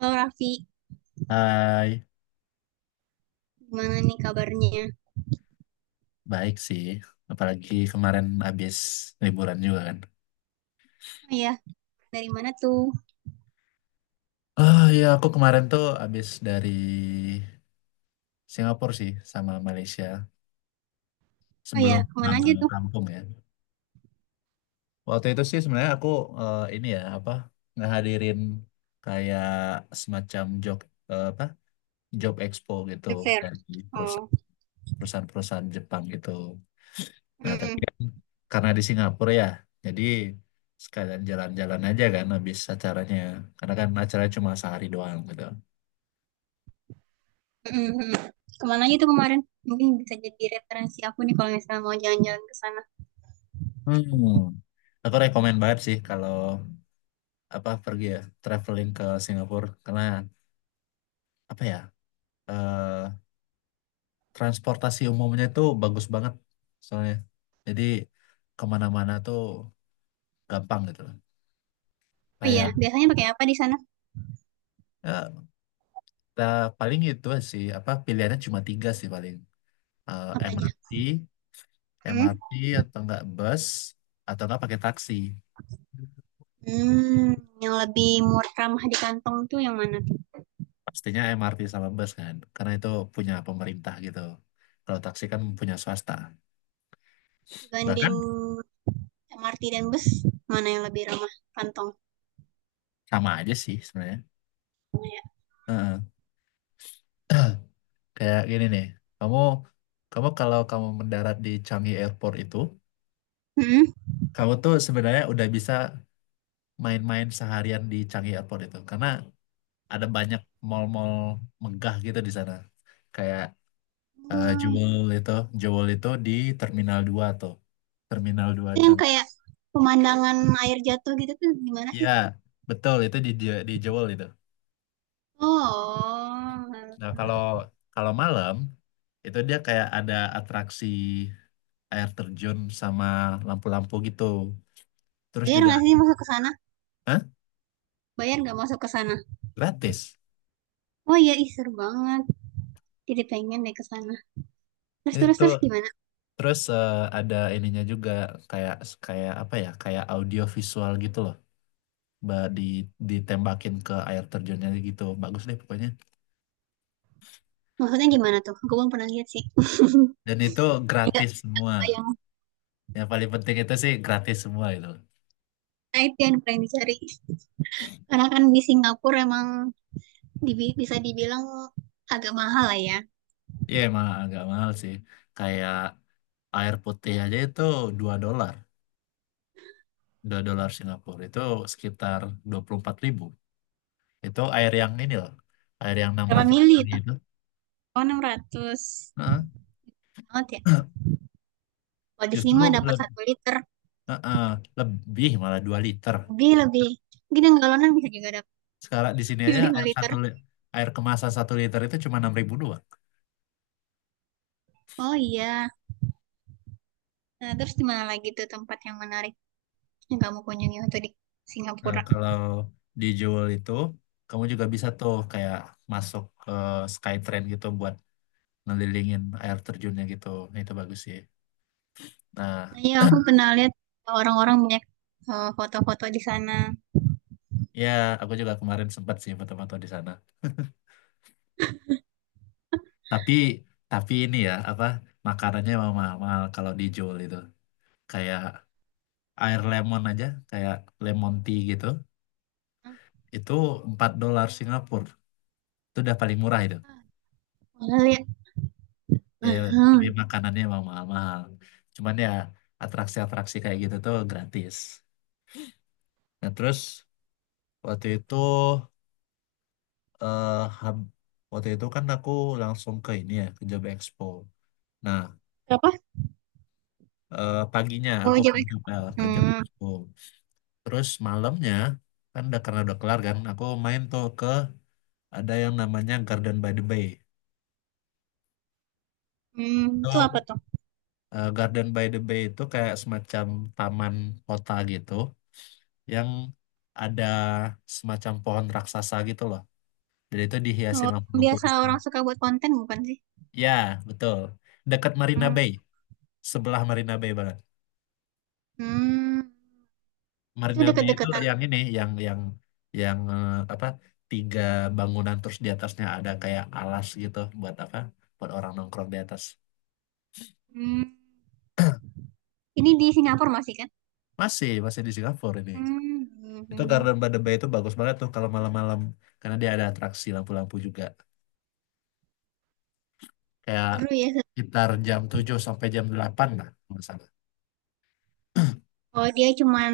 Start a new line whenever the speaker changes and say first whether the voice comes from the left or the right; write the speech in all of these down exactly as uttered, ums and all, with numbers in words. right: Halo Raffi,
left: Hai,
right: gimana nih kabarnya?
left: baik sih. Apalagi kemarin habis liburan juga kan.
right: Oh ya, dari mana tuh?
left: Ah ya, aku kemarin tuh habis dari Singapura sih sama Malaysia
right: Oh ya,
left: sebelum
right: kemana
left: pulang ke
right: aja tuh?
left: kampung ya. Waktu itu sih sebenarnya aku eh, ini ya apa ngehadirin kayak semacam job eh, apa job expo gitu
right: Fair.
left: dari
right: Oh,
left: perusahaan perusahaan-perusahaan Jepang gitu. Nah, tapi
right: mm,
left: kan karena di Singapura ya, jadi sekalian jalan-jalan aja kan habis acaranya. Karena kan acaranya cuma sehari doang gitu.
right: mm, mm, mm. Kemana aja tuh kemarin? Mungkin bisa jadi referensi aku nih kalau misalnya mau jalan-jalan ke sana.
left: Hmm. Aku rekomen banget sih kalau apa pergi ya, traveling ke Singapura. Karena apa ya, eh, transportasi umumnya itu bagus banget soalnya. Jadi kemana-mana tuh gampang gitu loh.
right: Oh ya,
left: Kayak
right: biasanya pakai apa di sana?
left: ya, kita paling itu sih, apa pilihannya cuma tiga sih paling. Eh,
right: Apa aja?
left: M R T,
right: Hmm?
left: M R T atau enggak bus atau enggak pakai taksi.
right: Hmm, yang lebih murah ramah di kantong tuh yang mana tuh?
left: Pastinya M R T sama bus kan, karena itu punya pemerintah gitu. Kalau taksi kan punya swasta.
right: Dibanding
left: Bahkan
right: M R T dan bus, mana yang lebih ramah kantong?
left: sama aja sih sebenarnya. Heeh. Kayak gini nih, kamu kamu kalau kamu mendarat di Changi Airport itu,
right: Hmm?
left: kamu tuh sebenarnya udah bisa main-main seharian di Changi Airport itu, karena ada banyak mall-mall megah gitu di sana. Kayak eh,
right: Hmm,
left: Jewel itu, Jewel itu di Terminal dua tuh. Terminal dua.
right: itu yang kayak pemandangan air jatuh gitu tuh gimana
left: Ya,
right: sih?
left: betul itu di Je- di Jewel itu.
right: Oh,
left: Nah, kalau kalau malam itu dia kayak ada atraksi air terjun sama lampu-lampu gitu. Terus
right: bayar
left: juga,
right: nggak sih masuk ke sana?
left: Hah?
right: Bayar nggak masuk ke sana?
left: Gratis.
right: Oh iya, ih seru banget. Jadi pengen deh ke sana. Terus terus
left: Itu
right: terus gimana?
left: terus eh, ada ininya juga kayak kayak apa ya? Kayak audio visual gitu loh. Ba- Di ditembakin ke air terjunnya gitu. Bagus deh pokoknya.
right: Maksudnya gimana tuh? Gue belum pernah lihat sih.
left: Dan itu
right: Iya,
left: gratis
right: aku
left: semua.
right: bayang.
left: Yang paling penting itu sih gratis semua itu.
right: Nah itu yang paling dicari. Karena kan di Singapura emang dibi- bisa dibilang agak mahal lah ya.
left: Iya, emang agak mahal sih. Kayak air putih aja itu dua dolar dua dolar Singapura itu sekitar dua puluh empat ribu. Itu air yang ini loh, air yang enam
right: Berapa
left: ratus
right: mili
left: mili
right: itu?
left: itu.
right: Oh enam ratus
left: Heeh.
right: banget ya. Kalau di sini
left: Justru
right: mah dapat
left: le-
right: satu liter.
left: heeh, lebih malah dua liter.
right: Lebih lebih. Mungkin yang galonan bisa juga dapat
left: Sekarang di sini
right: yang
left: aja
right: lima
left: air
right: liter.
left: satu li- air kemasan satu liter itu cuma enam ribu doang.
right: Oh iya. Nah, terus di mana lagi tuh tempat yang menarik yang kamu kunjungi waktu di
left: Nah,
right: Singapura?
left: kalau dijual itu kamu juga bisa tuh kayak masuk ke Skytrain gitu buat ngelilingin air terjunnya gitu. Nah, itu bagus sih nah.
right: Nah, iya aku pernah lihat orang-orang banyak eh, foto-foto di sana.
left: Ya, aku juga kemarin sempat sih foto-foto di sana. Tapi tapi ini ya apa makanannya emang mahal-mahal kalau dijual itu. Kayak air lemon aja, kayak lemon tea gitu, itu empat dolar Singapura. Itu udah paling murah itu.
right: Ah, pernah lihat.
left: Ya, tapi
right: Hmm.
left: makanannya emang mahal-mahal. Cuman ya atraksi-atraksi kayak gitu tuh gratis. Nah, terus waktu itu eh hab- waktu itu kan aku langsung ke ini ya, ke Job Expo. Nah,
right: Apa?
left: eh, paginya
right: Oh,
left: aku ke
right: Jawa.
left: Job, eh, ke Job
right: Hmm.
left: Expo. Terus malamnya kan udah karena udah kelar kan, aku main tuh ke ada yang namanya Garden by the Bay.
right: Hmm,
left: Itu
right: itu apa tuh?
left: eh, Garden by the Bay itu kayak semacam taman kota gitu yang ada semacam pohon raksasa gitu loh. Jadi itu dihiasi
right: Oh, yang
left: lampu-lampu
right: biasa
left: gitu.
right: orang suka buat konten bukan sih?
left: Ya, betul. Dekat Marina
right: Hmm.
left: Bay, sebelah Marina Bay banget.
right: Hmm. Itu
left: Marina Bay itu
right: deket-deketan.
left: yang ini, yang yang yang eh, apa? Tiga bangunan terus di atasnya ada kayak alas gitu buat apa? Buat orang nongkrong di atas.
right: Hmm. Ini di Singapura masih kan?
left: Masih, masih di Singapura ini.
right: Hmm.
left: Itu
right: Hmm.
left: Garden by the Bay itu bagus banget tuh kalau malam-malam. Karena dia ada atraksi lampu-lampu juga. Kayak
right: Seru ya.
left: sekitar jam tujuh sampai jam delapan lah, kalau nggak salah.
right: Oh, dia cuman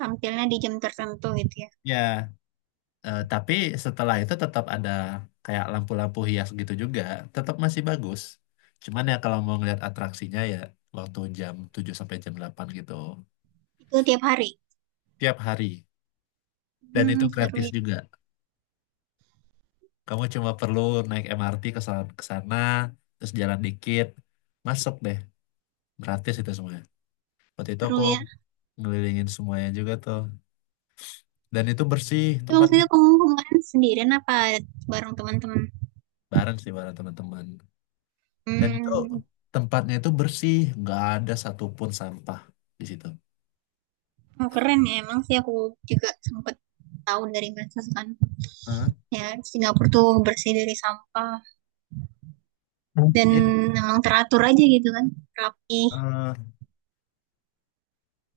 right: tampilnya di jam tertentu gitu ya.
left: Ya, eh, tapi setelah itu tetap ada kayak lampu-lampu hias gitu juga. Tetap masih bagus. Cuman ya kalau mau ngeliat atraksinya ya waktu jam tujuh sampai jam delapan gitu.
right: Itu tiap hari.
left: Tiap hari. Dan itu
right: Hmm, seru
left: gratis
right: ya.
left: juga. Kamu cuma perlu naik M R T ke sana, ke sana, terus jalan dikit, masuk deh. Gratis itu semua. Waktu itu aku
right: Seru ya.
left: ngelilingin semuanya juga tuh. Dan itu bersih
right: Itu
left: tempatnya.
right: maksudnya kamu kemarin sendirian apa bareng teman-teman?
left: Bareng sih bareng teman-teman. Dan itu
right: Hmm.
left: tempatnya itu bersih. Nggak ada satupun sampah di situ.
right: Oh, keren ya, emang sih aku juga sempat tahu dari medsos kan,
left: Hah?
right: ya Singapura tuh bersih dari sampah dan
left: Iya.
right: emang teratur aja gitu kan, rapi.
left: Eh,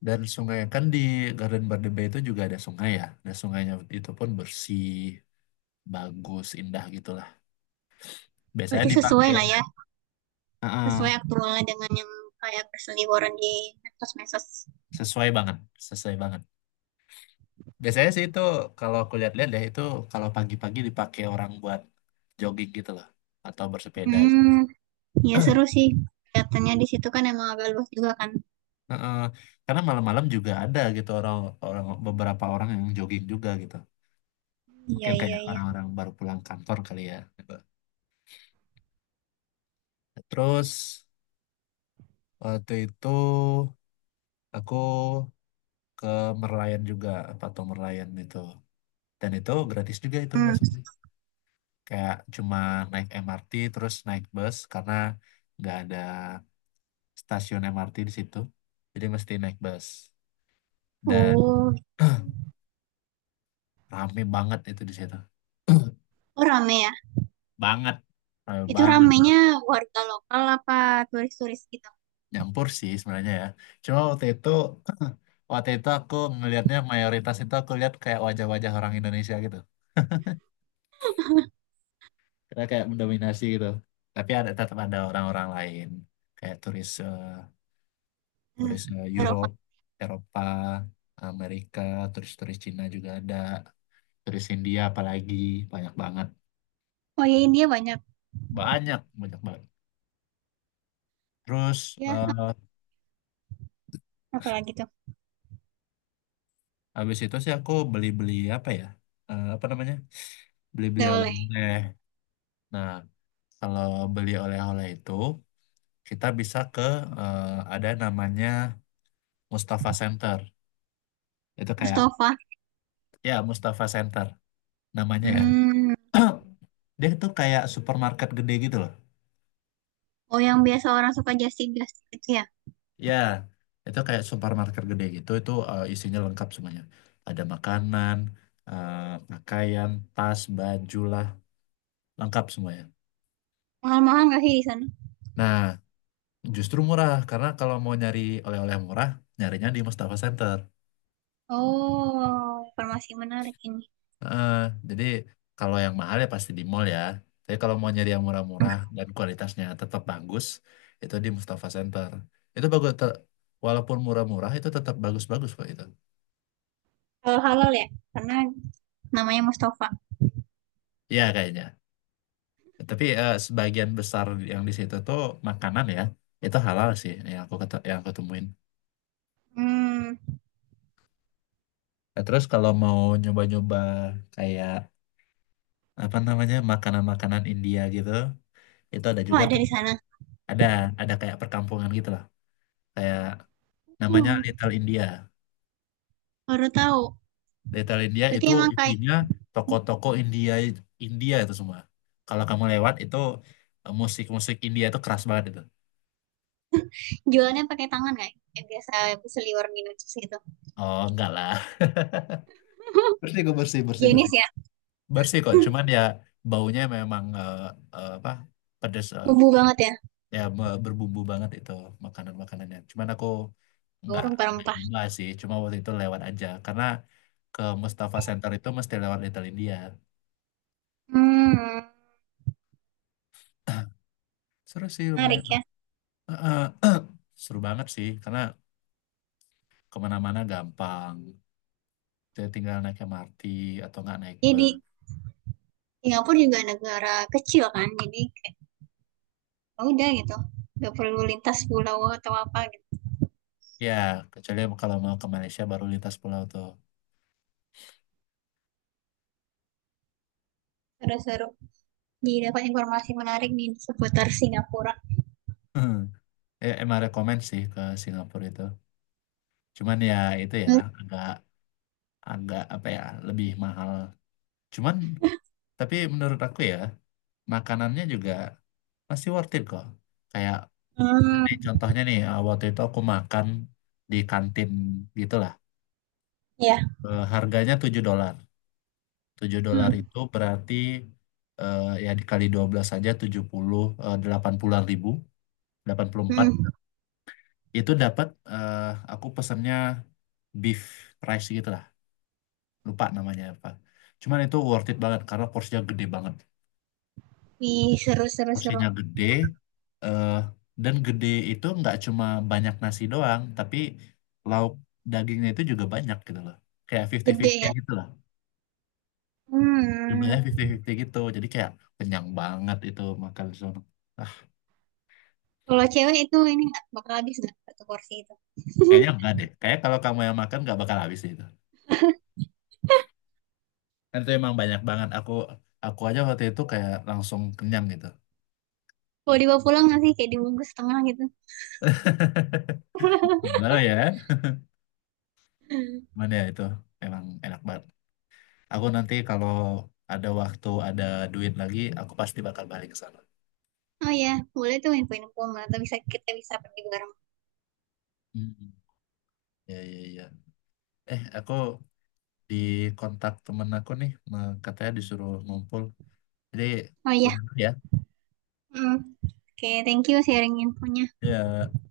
left: dan sungai kan di Garden by the Bay itu juga ada sungai ya. Nah sungainya itu pun bersih, bagus, indah gitulah. Biasanya
right: Berarti sesuai
left: dipakai.
right: lah ya,
left: Heeh,
right: sesuai aktualnya dengan yang kayak berseliweran di medsos-medsos.
left: sesuai banget, sesuai banget. Biasanya sih itu kalau aku lihat-lihat ya itu kalau pagi-pagi dipakai orang buat jogging gitu loh atau bersepeda.
right: Hmm, ya seru sih, kelihatannya di situ kan emang agak luas juga kan.
left: Heeh, karena malam-malam juga ada gitu orang orang beberapa orang yang jogging juga gitu.
right: Iya
left: Mungkin
right: iya
left: kayak
right: iya.
left: orang-orang baru pulang kantor kali ya, gitu. Terus waktu itu aku ke Merlion juga Patung Merlion itu. Dan itu gratis juga itu
right: Hmm.
left: maksudnya. Kayak cuma naik M R T terus naik bus karena nggak ada stasiun M R T di situ. Jadi mesti naik bus. Dan
right: Oh,
left: rame banget itu di situ.
right: oh rame ya.
left: Banget. Rame
right: Itu
left: banget.
right: ramenya warga lokal apa turis-turis gitu?
left: Nyampur sih sebenarnya ya. Cuma waktu itu waktu itu aku ngelihatnya mayoritas itu aku lihat kayak wajah-wajah orang Indonesia gitu. Karena kayak mendominasi gitu. Tapi ada tetap ada orang-orang lain kayak turis eh,
right: Eh,
left: turis eh,
right: Eropa.
left: Europe, Eropa, Amerika, turis-turis Cina juga ada, turis India apalagi banyak banget.
right: Oh iya, India banyak
left: Banyak, banyak banget. Terus
right: ya.
left: eh,
right: Apalagi
left: habis itu sih aku beli-beli apa ya? Eh, apa namanya? Beli-beli
right: gak boleh.
left: oleh-oleh. Nah, kalau beli oleh-oleh itu kita bisa ke eh, ada namanya Mustafa Center. Itu kayak
right: Mustafa.
left: ya Mustafa Center namanya ya.
right: Hmm.
left: Dia itu kayak supermarket gede gitu loh.
right: Oh, yang biasa orang suka Justin Justin itu ya?
left: Ya, itu kayak supermarket gede gitu. Itu eh, isinya lengkap semuanya. Ada makanan, eh, pakaian, tas, baju lah, lengkap semuanya.
right: Mahal-mahal nggak sih di sana?
left: Nah, justru murah karena kalau mau nyari oleh-oleh murah, nyarinya di Mustafa Center.
right: Oh, informasi menarik ini.
left: Heeh, jadi kalau yang mahal ya pasti di mall ya. Tapi kalau mau nyari yang murah-murah dan kualitasnya tetap bagus, itu di Mustafa Center. Itu bagus, te- walaupun murah-murah itu tetap bagus-bagus kok itu.
right: Kalau halal ya? Karena namanya Mustafa.
left: Iya kayaknya. Tapi eh, sebagian besar yang di situ tuh makanan ya, itu halal sih yang aku kete- yang aku temuin.
right: Hmm.
left: Nah, terus kalau mau nyoba-nyoba kayak apa namanya makanan-makanan India gitu, itu ada
right: Oh,
left: juga
right: ada
left: tuh.
right: di sana.
left: Ada ada kayak perkampungan gitu lah, kayak namanya
right: Oh,
left: Little India.
right: baru tahu.
left: Little India
right: Berarti
left: itu
right: emang kayak
left: isinya toko-toko India India itu semua. Kalau kamu lewat itu eh, musik-musik India itu keras banget itu.
right: jualannya pakai tangan kayak yang biasa seliwer minum jus gitu.
left: Oh enggak lah. Bersih kok bersih bersih
right: Jenis
left: bersih.
right: ya.
left: Bersih kok, cuman ya baunya memang eh, eh, apa pedes eh,
right: Bumbu banget ya.
left: ya be- berbumbu banget itu makanan-makanannya. Cuman aku
right: Bau
left: enggak enggak
right: rempah-rempah.
left: nyoba sih, cuma waktu itu lewat aja karena ke Mustafa Center itu mesti lewat Little India.
right: Hmm.
left: Seru sih lumayan.
right: Menarik ya.
left: Eh, eh, Seru banget sih karena kemana-mana gampang. Jadi tinggal naik M R T atau nggak naik
right: Jadi
left: bus.
right: Singapura juga negara kecil kan, jadi ya udah gitu nggak perlu lintas pulau atau apa gitu.
left: Ya, kecuali kalau mau ke Malaysia baru lintas pulau tuh.
right: Seru-seru, jadi dapat informasi menarik nih seputar Singapura.
left: Ya, emang rekomen sih ke Singapura itu. Cuman ya itu ya
right: hmm,
left: agak agak apa ya lebih mahal. Cuman tapi menurut aku ya makanannya juga masih worth it kok. Kayak
right: hmm,
left: ini contohnya nih eh, waktu itu aku makan di kantin gitulah.
right: Ya.
left: Eh, Harganya tujuh dolar. Tujuh dolar
right: hmm,
left: itu berarti eh, ya dikali dua belas saja tujuh puluh eh, delapan puluh ribu delapan puluh empat
right: hmm.
left: itu dapat eh, aku pesennya beef rice gitu lah lupa namanya apa cuman itu worth it banget karena porsinya gede banget.
right: Wih, seru seru seru.
left: Porsinya gede eh, dan gede itu nggak cuma banyak nasi doang tapi lauk dagingnya itu juga banyak gitu loh kayak
right: Gede
left: fifty fifty
right: ya.
left: gitu lah.
right: Hmm.
left: Jumlahnya lima puluh lima puluh gitu jadi kayak kenyang banget itu makan di sana.
right: Kalau cewek itu ini nggak bakal habis nggak satu porsi itu.
left: Kayaknya enggak deh. Kayak kalau kamu yang makan nggak bakal habis deh itu. Dan itu emang banyak banget. Aku aku aja waktu itu kayak langsung kenyang gitu.
right: Kalau dibawa pulang nggak sih, kayak dibungkus setengah gitu?
left: Halo ya, mana ya itu emang enak banget. Aku nanti kalau ada waktu, ada duit lagi, aku pasti bakal balik ke sana.
right: Oh ya, boleh tuh info-info atau bisa kita bisa pergi bareng.
left: Hmm. Ya, ya, ya. Eh, aku di kontak temen aku nih, me- katanya disuruh ngumpul. Jadi,
right: Oh
left: udah
right: ya.
left: dulu ya.
right: Hmm. Oke, thank you sharing infonya.
left: Ya.